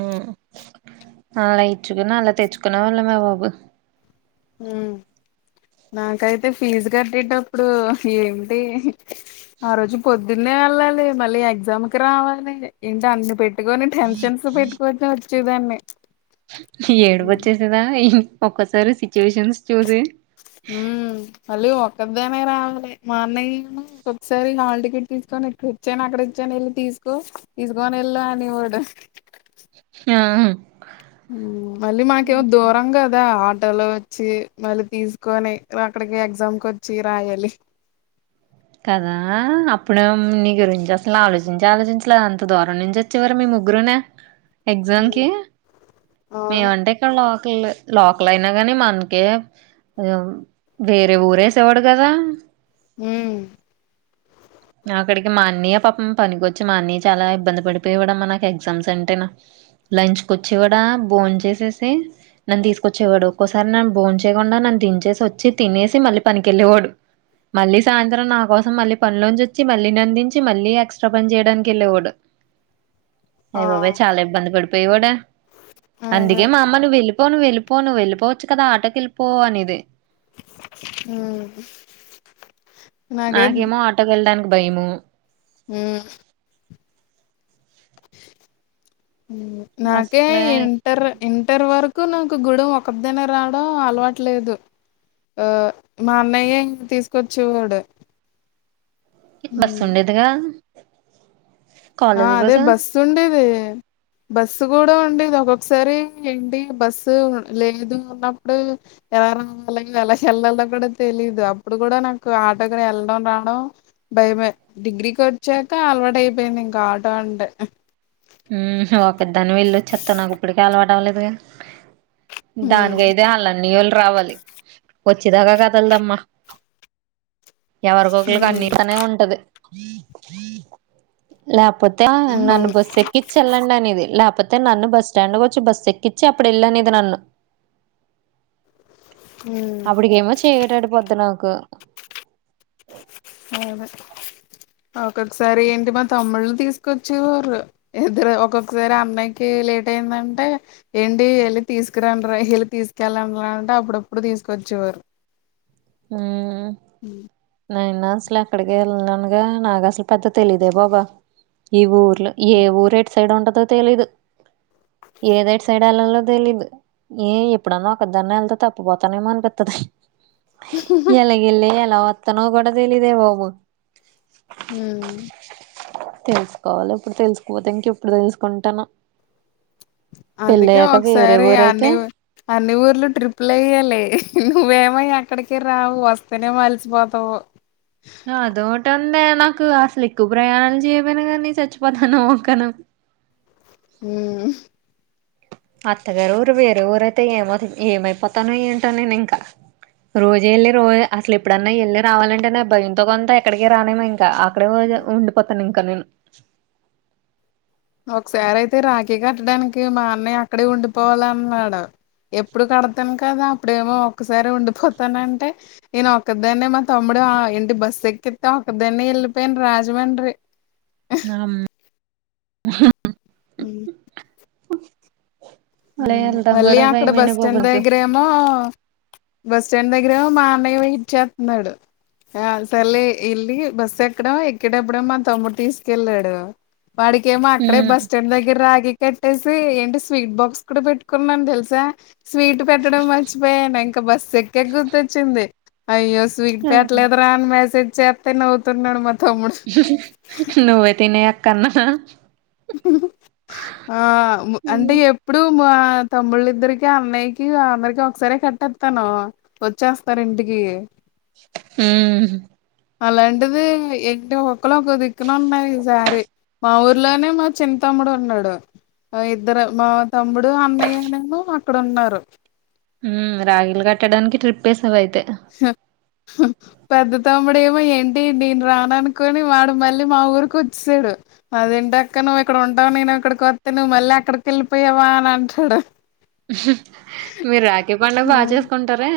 ఆ అలా ఇచ్చుకుని అల తెేచ్చుకొనే వాళ్ళమే బాబు ఊ నాకైతే ఫీజు కట్టేటప్పుడు ఏంటి ఆ రోజు పొద్దున్నే ఎళ్ళాలి మళ్ళీ ఎగ్జామ్ కి రావాలి ఇంట అన్ని పెట్టుకొని టెన్షన్స్ పెట్టుకొచ్చ వచ్చేదాన్ని ఏడుపు వచ్చేసేదా ఈహుమ్ ఒక్కోసారి సిచ్యువేషన్స్ చూసి ఊ మల్లి ఒక్ ఒకదాన్నే రావాలి మా అన్నయ్య ఒక్ సారి హాల్ టికెట్ తీసుకొని ఇకడిచ్చేనా అకడిచ్చేనా వెళ్ళి తీస్ కో తీసుకొని వెళ్ళు అనేవాడు ఆం మళ్ళీ మాకేమో దూరం కదా ట్టలో వచ్చి మల్లి తీసుకొని అక్కడికి ఎగ్జామ్ కి వచ్చి రాయాలి కదా అప్పుడు నీ గురించి అసలు ఆలోచించి ఆలోచించలేదు అంత దూరం నుంచి వచ్చేవారు మేము ముగ్గురునే ఎగ్జామ్ ఉమ్ కి అవును మేమంటే ఇక్కడ లో కెల్ లోకలయినా గానీ మనకే వేరే ఊరేసేవాడు గదా ఊ నాకడికి మా అన్నయ్య పాపం పనికొచ్చి మా అన్నయ్య చాలా ఇబ్బంది పడిపోయేవాడమ్మ నాకు ఎగ్జామ్స్ అంటేను లంచ్ కు వచ్చేవాడా బోన్ చేసేసి నన్ను తీసుకొచ్చేవాడు ఒక్కోసారి నన్ను బోన్ చేయకుండా నను దించేసి వచ్చి తినేసి మళ్ళీ పనికెళ్ళేవాడు మళ్ళీ సాయంత్రం నా కోసం మళ్ళీ పనిలోంచి వ వచ్చి మళ్ళీ నను దించి మళ్ళీ ఎక్స్ట్రా పని చేయడానికి ఎళ్ళేవాడు అయ ఆ బాబాయ్ చాలా ఇబ్బంది పడిపోయేవాడా అదే అందుకే మా అమ్మ నువ్వు వెళ్ పో నువెళ్ళిపో నువెళ్ళిపోవచ్చు కదా ఆటో కి వెళ్ళిపో అనేది ఊ నాకేమో ఆటోకెళ్ళడానికి భయము ఉమ్ ఉమ్ నాకే అసలే ఇంటర్ ఇంటర్ వరకు నాక్ కూడా ఒకదాన్నే రావడం అలవాట్లేదు ఆ మా అన్నయ్యే ఇంటికి తీసుకొచ్చేవాడు మిక్ బస్సు మ్మ్ ఉండేదిగా ఆ అదే బస్సు ఉండేది బస్సు కూడా ఉండేది ఒక్కొక్కసారి ఏంటి ఈ బస్సు లేట్ ఉన్నపుడు దారం అలాగే అలా వేళ్ళలో కూడా తెలీదు అప్పుడు కూడా నాకు ఆటోకి వెళ్ళడం రావడం భయమే డిగ్రీకి వచ్చాక అలవాటు అయిపోయింది ఇంకా ఆటో అంటే ఊ నువు ఒకద్దానివే వెళ్లొచ్చేత్తావ్ నాకు ఇప్పుడుకి అలవాటవలేదుగా మ్మ్ దానికైతే అలా అన్నయోళ్ళు రావాలి వచ్చేదాకా కదలదమ్మా ఎవరికొకలికి అన్ని తనే ఉంటది లేకపో తే మ్మ్ నన్ను అవును బస్ ఎక్ చి వేళ్ళండి అనేది లేపోతే నన్ను బస్ స్టాండ్ కొచ్చి బస్ ఎక్కిచ్ అప్పుడు వెళ్ళు అనేది నన్ను ఉమ్ అప్పుడికేమో చీకటడిపోద్ది నాకు ఉహ్మ్ ఒక్కొక్కసారి ఏంటి మా తమ్ముళ్ళు తీసుకొచ్చే వోరు ఇద్దరు ఒక్కొక్కసారి అన్నయ్యకి లే ఇదేందంటే ఏండి వెళ్ళి తీసుకురండ్ర వెళ్ళి తీసుకెల్లాండ్రా అంటే అప్పుడప్పుడు తీసుకొచ్చేవారు ఉమ్ నైనా అసలు అక్కడికి వెళ్ళనుగా నాకు అసలు పెద్ద తెలిదే బాబా ఇవ్ ఏ ఊరు ఎట్ సైడ్ ఉంటదో తెలీదు ఏదెటుసైడ్ ఎళ్ళాలో తెలీదు ఏ ఎప్పుడన్నా ఒకదాన్నే ఎళ్తే తప్పిపోతానేమో అనిపిత్తది ఎలాగెల్లి ఎలా వత్తానో కూడి తెలిదే బాబు ఉమ్ తెలుసుకోవాలి ఇప్పుడు తెలుసుపోతే ఇంకెప్పుడు తెలుసుకుంటానో అందుకే పెళ్ళయ్యాక వేరే ఒకసారి అన్ని ఊరైతే అన్ని ఊర్లు ట్రిప్పులు ఎయ్యాలి నువ్వేమొ ఎక్కడికి రావు వస్తేనే అలిసిపోతావు అదోకటుందే నాకు అసలు ఎక్కువ ప్రయాణాలు చేయపోయినా కానీ చచ్చిపోతాను ఓక్కను ఉమ్ అత్తగారు ఊరు వేరే ఊరయితే ఏమో ఏమైపోతానో ఏంటో నేను ఇంకా రోజు వెళ్ళి రోజ అసలు ఏప్పుడన్నా వెళ్ళి రావాలంటే నా భయంతో కొంత ఎక్కడికి రాలేను ఇంకా అక్కడే రోజు ఉండిపోతాను ఇంకా నేను ఒకసారి అయితే రాఖీ కట్టడానికి మా అన్నయ్య అక్కడే ఉండిపోవాల అన్నాడు ఎప్పుడు కడతాను కదా అప్పుడేమో ఒక్కసారి ఉండిపోతానంటే నేను ఒక్కదాన్నే మా తమ్ముడు ఏంటి బస్ ఎక్కితే ఒక్కదానే వెళ్ళిపోయాను రాజమండ్రి ఆమ్ ఊ అలా వెళ్దాం మళ్ళీ కూడా అక్కడ భయమేనే బస్ బాబు స్టాండ్ నాకు దగ్గరేమో బస్ స్టాండ్ దగ్గరేమో మా అన్నయ్య వెయిట్ చేత్తన్నాడు ఆ సర్లే వెళ్ళి బస్సు ఎక్కడం ఎక్కేటప్పుడేమొ మా తమ్ముడు తీసుకెళ్ళాడు వాడికేమో అక్కడే బస్టాండ్ దగ్గర రాఖి కట్టేసి ఏంటి స్వీట్ బాక్స్ ఎక్కడ పెట్టుకున్నాను తెలుసా స్వీట్ పెట్టడం మర్చిపోయాను ఇంకా బస్సు ఎక్కేక గుర్తొచ్చింది అయ్యో స్వీట్ పెట్టలేదురా అని మెసేజ్ చేత్తే నవ్వుతున్నాడు మ నువ్వే తినే అక్క అన్న ఆ ము అంటే ఎప్పుడు మా తమ్ముళ్ళిద్దరికి అన్నయ్యకి అందరికి ఒకసారే కట్టేత్తను వచ్చేస్తారు ఇంటికి కి ఊ అలాంటిది ఏంటి ఒకళు ఒక దిక్కున ఉన్నాయి ఈసారి మా ఊర్లోనే మా చిన్ తమ్ముడు ఉన్నాడు ఇద్దరు మా తమ్ముడు అన్నయ్యను అక్కడ ఉన్నారు ఊమ్ రాఖీలు కట్టడానికి ట్రిప్ వేసావు అయితే పెద్ద తమ్ముడు ఏమో ఏంటి నేను రాననుకుని వాడు మళ్ళీ మా ఊరికి వచ్చేసాడు అదేంటక్క నువ్వు ఇక్కడ ఉంటావు నేను అక్కడికి వత్తే నువ్వు మళ్ళీ అక్కడికి వెళ్ళిపోయావా అని అంటాడు మీరు రాఖీ పండగ బాగా హ్మ్. చేసుకుంటారే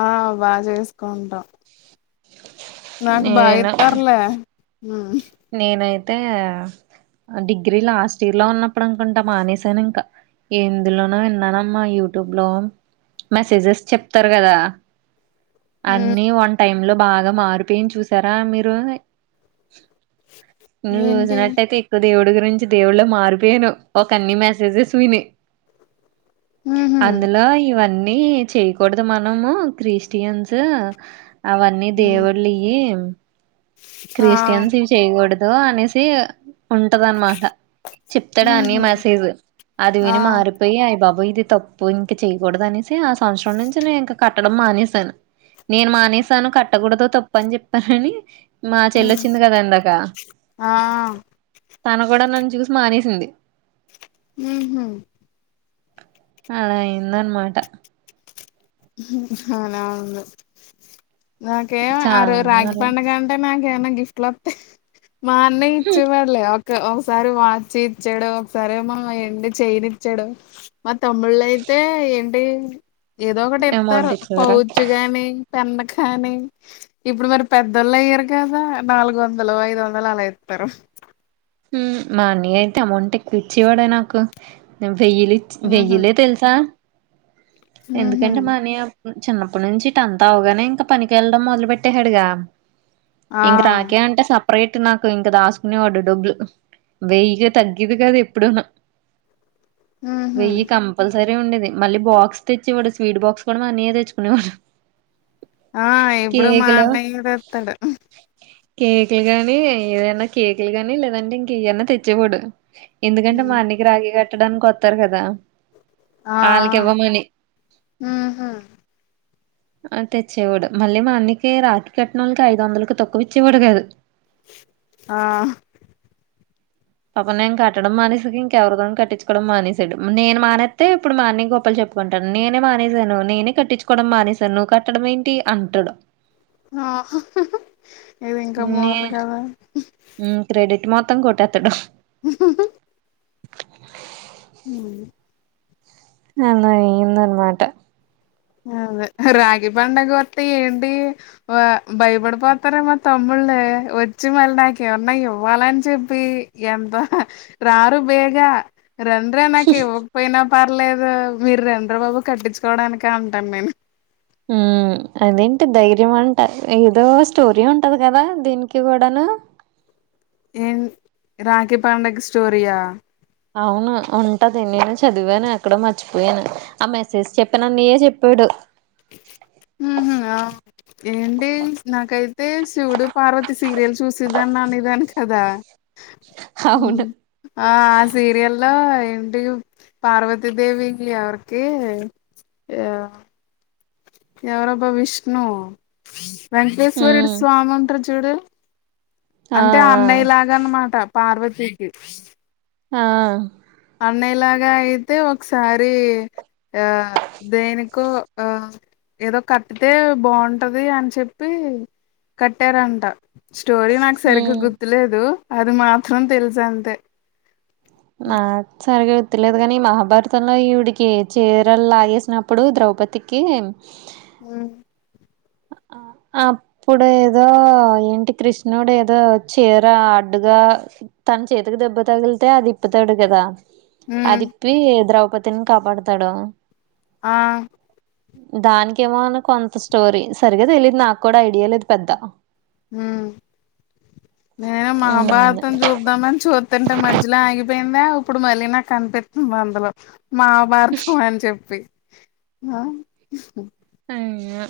ఆ బా చేసుకుంటాం నాకు బాగా నేను ఇత్తార్లే నేనైతే డిగ్రీ లాస్ట్ ఇయర్ లో ఉన్నప్పుడు అనుకుంటా మానేశాను ఇంక ఎందులోనో ఇన్నానమ్మా యూట్యూబ్ లో మెసేజెస్ చెప్తారు కదా ఉమ్ అన్ని వన్ టైమ్ లో బాగా మారిపోయి చూసారా మీరు నువు ఏంటి చూసినట్టయితే ఇకు దేవుడి గురించి దేవులో మారిపోయాను ఒక అన్ని మెసేజెస్ విని ఉహు అందులో ఇవన్ నీ చేయకూడదు మనము క్రీస్టియన్సూ అవన్నీ ఉమ్ దేవుళ్ళు య్యి ఆ క్రీస్టియన్స్ ఇవి చేయకూడదు అనేసి ఉంటదన్నమాట చెప్తాడు అన్ని ఉహు మెసేజ్ అది ఆ విని మారిపోయి అయి బా ఇది తప్పు ఇంక చెయకూడదు అనేసి ఆ సంవత్సరం నుంచి నేను ఇంక క కట్టడం మానేశాను నేను మానేశాను కట్టకూడతో తప్పు అని చెప్పానని మా ఉమ్ చెల్లొచ్చింది కదా ఇందాక ఆ తను కూడా నన్ను చూసి మానేసింది ఉహు అలా ఐందనమాట అవునా ఉండు నాకేం ఆ చాలా రోజు రాఖీ మరి పండుగ అంటే నాక్ కె అన్న గిఫ్ట్లోత్తాయ్ మా అన్నయ్య ఇచ్చేవాడ్ లే ఒకసారి వాచ్ ఇచ్చాడు ఒకసారేమో ఎండి చైన్ ఇచ్చాడు మా తముళ్ళయితే ఏంటి ఏదో ఒకటి అమౌంట్ ఇత్తారు ఇచ్చేవారా పౌచ్ గాని పెండ కాని ఇప్పుడు మరి పెద్దోళ్ళు అయ్యారు కదా నాలుగు వందలు ఐదు వందలు అల ఇత్ తరు మా అన్నయ్య అయితే అమౌట్ ఎక్కువ ఇచ్చేవాడే నాకు వెయ్యిలిచ్ ఉహు వెయ్యిలే తెలుసా ఉహు ఎందుకంటే మా అన్నయ్య చిన్నప్పటి నుంచి ఇట అంతా అవుగానే ఇంకా పనికి వెళ్ళడం మొదలు పెట్టేసాడుగా ఆ ఇంక రాఖీ అంటే సపరేట్ నాకు ఇంకా దాసుకునేవాడు డబ్బులు వెయ్యికి తగ్గిదు కాదు ఎప్పుడును ఉహు వెయ్యి కంపల్స ఉండేది మళ్ళీ బాక్స్ తెచ్చివాడు స్వీట్ బాక్స్ కూడా మా అన్నయే తెచ్చుకునేవాడు ఆ ఇప్పుడు మా కేకులు అన్నయ్య వస్తాడు కేకులు గానీ ఏదనా కేకులు గానీ లేదంటే ఇంక ఏవన్నా తెచ్చేవడు ఎందుకంటే మా అన్నకి రాగి కట్టడానికి వస్తారు కదా ఆ ఆళ్ళకి ఇవ్వమని ఉహ్ తెచ్చేవాడు మళ్ళీ మా అన్నికి రాఖీ కట్నాలకి ఐదు వందలకు తక్కు ఇచ్చేవాడు కాదు ఆ పప నేను కట్టడం మానేసిడు ఇంకెవరుదో కట్టించకోడం మానేసాడు నేను మానేస్తతే ఇప్పుడు మార్ని గోపాల్ చెట్ చెప్పుకుంటాను నేనే మానేసాను నేనే కట్టించుకోవడం మానేశాను నువ్వు కట్టడం ఏంటి అంటాడు ఆ ఇది ఇంకా మన్ కదా ఉ క్రెడిట్ మొత్తం కొట్టేతాడు హ అలా అయింది అనమాట అదే రాగి పండగ వట్ ఏంటి భయపడిపోతార మా తమ్ముళ్ వచ్చి మళ్ళీ నాక ఎమన్నా ఇవ్వాలని చెప్పి ఎంత రారు బేగ రండ్రే నాకు ఇవ్వకపోయినా పర్లేదు మీరు రండ్ర బాబు కట్టించుకోవడానికి ఇగ అంటాను నేను ఉ అదేంటి ధైర్యం అంట ఏదో స్టోరీ ఉంటది కదా దీనికి కూడాను ఏం రాఖీ పండగ స్టోరియా అవును ఉంటది నేను చదివాను అక్కడో మర్చిపోయాను ఆ మెసేజ్ చెప్పాను అన్నయే చెప్పాడు ఉహ్ ఆ ఏంటి నాకైతే శివుడు పార్వతి సీరియల్ చూసిందని అనేదాని కదా ఉ అవును ఆ సీరియల్ లో ఏంటి పార్వతీదేవి ఎవరికి ఆ ఎవరబ్బ విష్ణు వెంకటేశ్వర్డు హ్మ్ స్వామి ఉంటార్ చూడు ఆ అంటే అన్నయ్య లాగా అనమాట పార్వతికి ఆ అన్నలాగా అయితే ఒకసారి ఆ దేనీకో ఆ ఏదో కట్తే బాగుంటది అని చెప్పి కట్టారంట స్టోరీ నాకు సరిగ్గా హ్మ్ గుర్తులేదు అది మాత్రం తెలుసు అంతే ఆ సరిగా గుర్తులేదు కానీ మహాభారతంలో ఈవిడికి చీరలు లాగేసినప్పుడు ద్రౌపథీకి ఉ అప్పుడు ఏదో ఏంటి కృష్ణుడు ఏదో చీర అడ్డుగా తన చేతికి దెబ్బ తగిలితే అది ఇప్పుతాడు కదా ఉమ్ అదిప్పి ద్రౌపథీని కాపాడుతాడు ఆ దానికిమో అన్న కొంత స్టోరీ సరిగా తెలియదు నాకు కూడా ఐడియా లేదు పెద్ద ఉ నేను మహాభారతం చూపుదామని చూద్దంటే మధ్యలో ఆగిపో పోయిందా ఇప్పుడు మళ్ళీ నాకు కనిపిస్తుంది అందులో మాభారతం అని చెప్పి ఆ ఉమా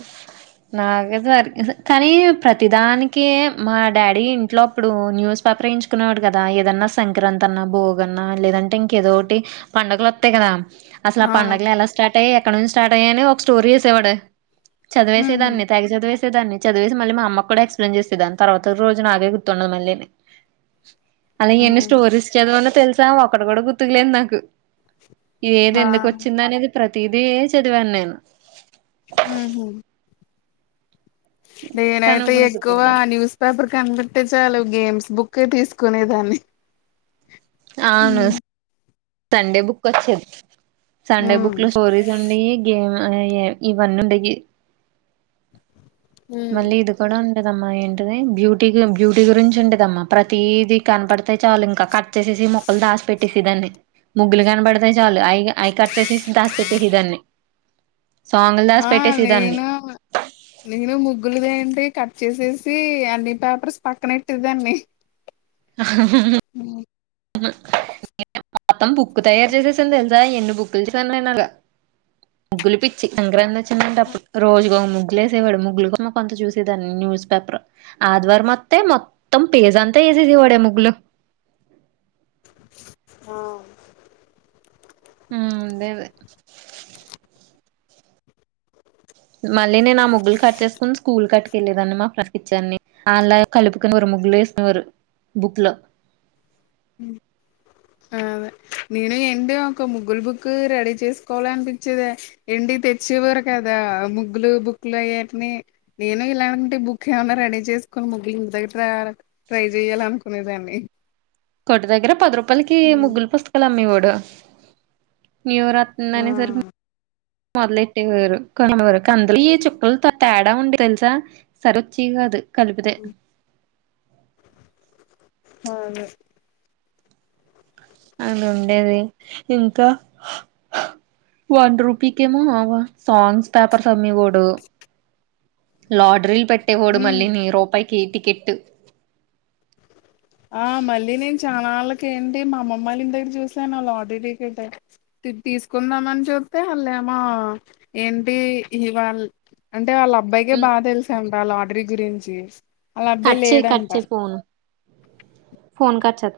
నాకే దారి కాదు కానీ ప్రతిదానికి మా డాడీ ఇంట్లో అప్పుడు న్యూస్ పే ప్రేయించుకున్నావాడు కదా ఏదన్నా సంక్రాంతన్న భోగ అన్నా లేదంటే ఇంకేదోటి పండుగలు వతాయి కదా అసలు ఆ అవును పండుగలు ఎలా స్టార్ట్ అయ్యాయి ఎక్కడ నుంచి స్టార్ట్ అయ్యా అని ఒక స్టోరీ చేసేవాడే ఉహు చదివేసేదాన్ని తేగ చదివేస సే దాన్ని చదివేసి మళ్ళీ మా అమ్మ కూడా ఎక్స్ప్లెయిన్ చేస్తే దాన్ని తర్వాత రోజు నాకే గుర్తుండదు మళ్ళీని అలా ఎన్ని ఉహు స్టోరీస్ చదివానో తెలుసా ఒకటి కూడా గుర్తుకులేదు నాకు ఏది ఆ ఎందుకు వచ్చిందనేది ప్రతిదీ చదివాను నేను ఉహ్మ్ కానీ నేనైతే ఇప్పుడు ఎక్కువ గుర్తుకు రాదు న్యూస్ పేపర్ కనిబేతే చాలు గేమ్స్ బుకే తీసుకునేదాన్ని అవును ఉమ్ సండే బుక్ వచ్చేది సండే బుక్ లో స్టోరీస్ ఉండేయి గేమ్ ఇవన్నీ ఉండేయి ఉమ్ మళ్ళీ ఇది కూడా ఉ డేదమ్మ ఏంటిది బ్యూటీ గేమ్ బ్యూటీ గురించి ఉండేదమ్మా ప్రతీదీ కనపడితే చాలు ఇంకా క చ్చేసేసి ముక్కలు దాసి పెట్టేసి దాన్ని ముగ్గులు కనపడితే చాలు అయి అయి కట్ చేసేసి దాచి పెట్టేసే దాన్ని సాంగ్లు దాసి ఆ పెట్టేసి దాన్ని నేను నేను ము గుళ్ళు ఏంటి కట్ చేసేసి అన్ని పేపర్స్ పక్కన పెట్టే దాన్ని నెన్ మొత్తం బుక్ తయారు చేసేసాను తెలుసా ఎన్ని బుక్లు చేసాను అలాగ ముగ్గులు పిచ్చి సంక్రాంతి వచ్చిందంటేప్పుడు రోజు ఓ ముగ్ ముగ్లేసేవాడు ముగ్గులు కోసం కొంత చూసేదాన్ని న్యూస్ పేపర్ ఆదివారం వత్తే మొత్తం పేజ్ అంతా వేసేసేవాడే ముగ్గులు ఆ ఉమ్ మళ్ళీ నేను ఆ ముగ్గులు కట్ చేసుకుని స్కూల్ కట్టుకెళ్ళలేదాన్ని మా ఫ్రెండ్ కిచేదని అల్లు కలుపుకునివారు ముగ్ వల్లువేసుకునేవారు బుక్లో అదే నేను ఏంటి ఒక ముగులు బుక్ రెడీ చేసుకోవాలనిపించేది ఎంటి తెచే వారు కదా ముగ్గులు బుక్కులు అయ్యని నేను ఇలాంటి బుక్ ఏమైన్నా రెడీ చేసుకొని ముగ్గులు ఇంటి దగ ట్రై చెయ్యాల అనుకునేదాన్ని కొటి దగ్గర పది రూపాయలకి ముగ్గులు పుస్తకాలు అమ్మేవాడు న్యూఇయర్ వతంది ఆ అనేసరికి మొదలెట్టేవారు కొరు కందులు ఈ చుక్కలు పెద్ద తేడా ఉండే తెలుసా సరి వచ్చేయి కాదు కలిపితే అవును అలా ఉండేది ఇంకా వన్ రూపీకేమో సాంగ్స్ పేపర్స్ అమ్మివాడు లాటరీలు పెట్టేవాడు ఉమ్ మళ్ళీనీ రూపాయికి టికెటు ఆ మళ్ళీ నేను చానలకేంటి మా అమ్మమ్మ వాళ్ళ ఇంటి దగ్గర చూసాను ఆ లాడరీ టికెటయినా తీసుకుందామని చుతే వాళ్ళుఏమో ఏంటి ఇవాళ అంటే వాళ్ళ అబ్ బ్బాయికే బా తెలుసంట లాటరీ గురించి వాళ అబ్బాయి కట్ చేయి కట్ లేడంట చేయి ఫోన్ ఫోన్ కట్చే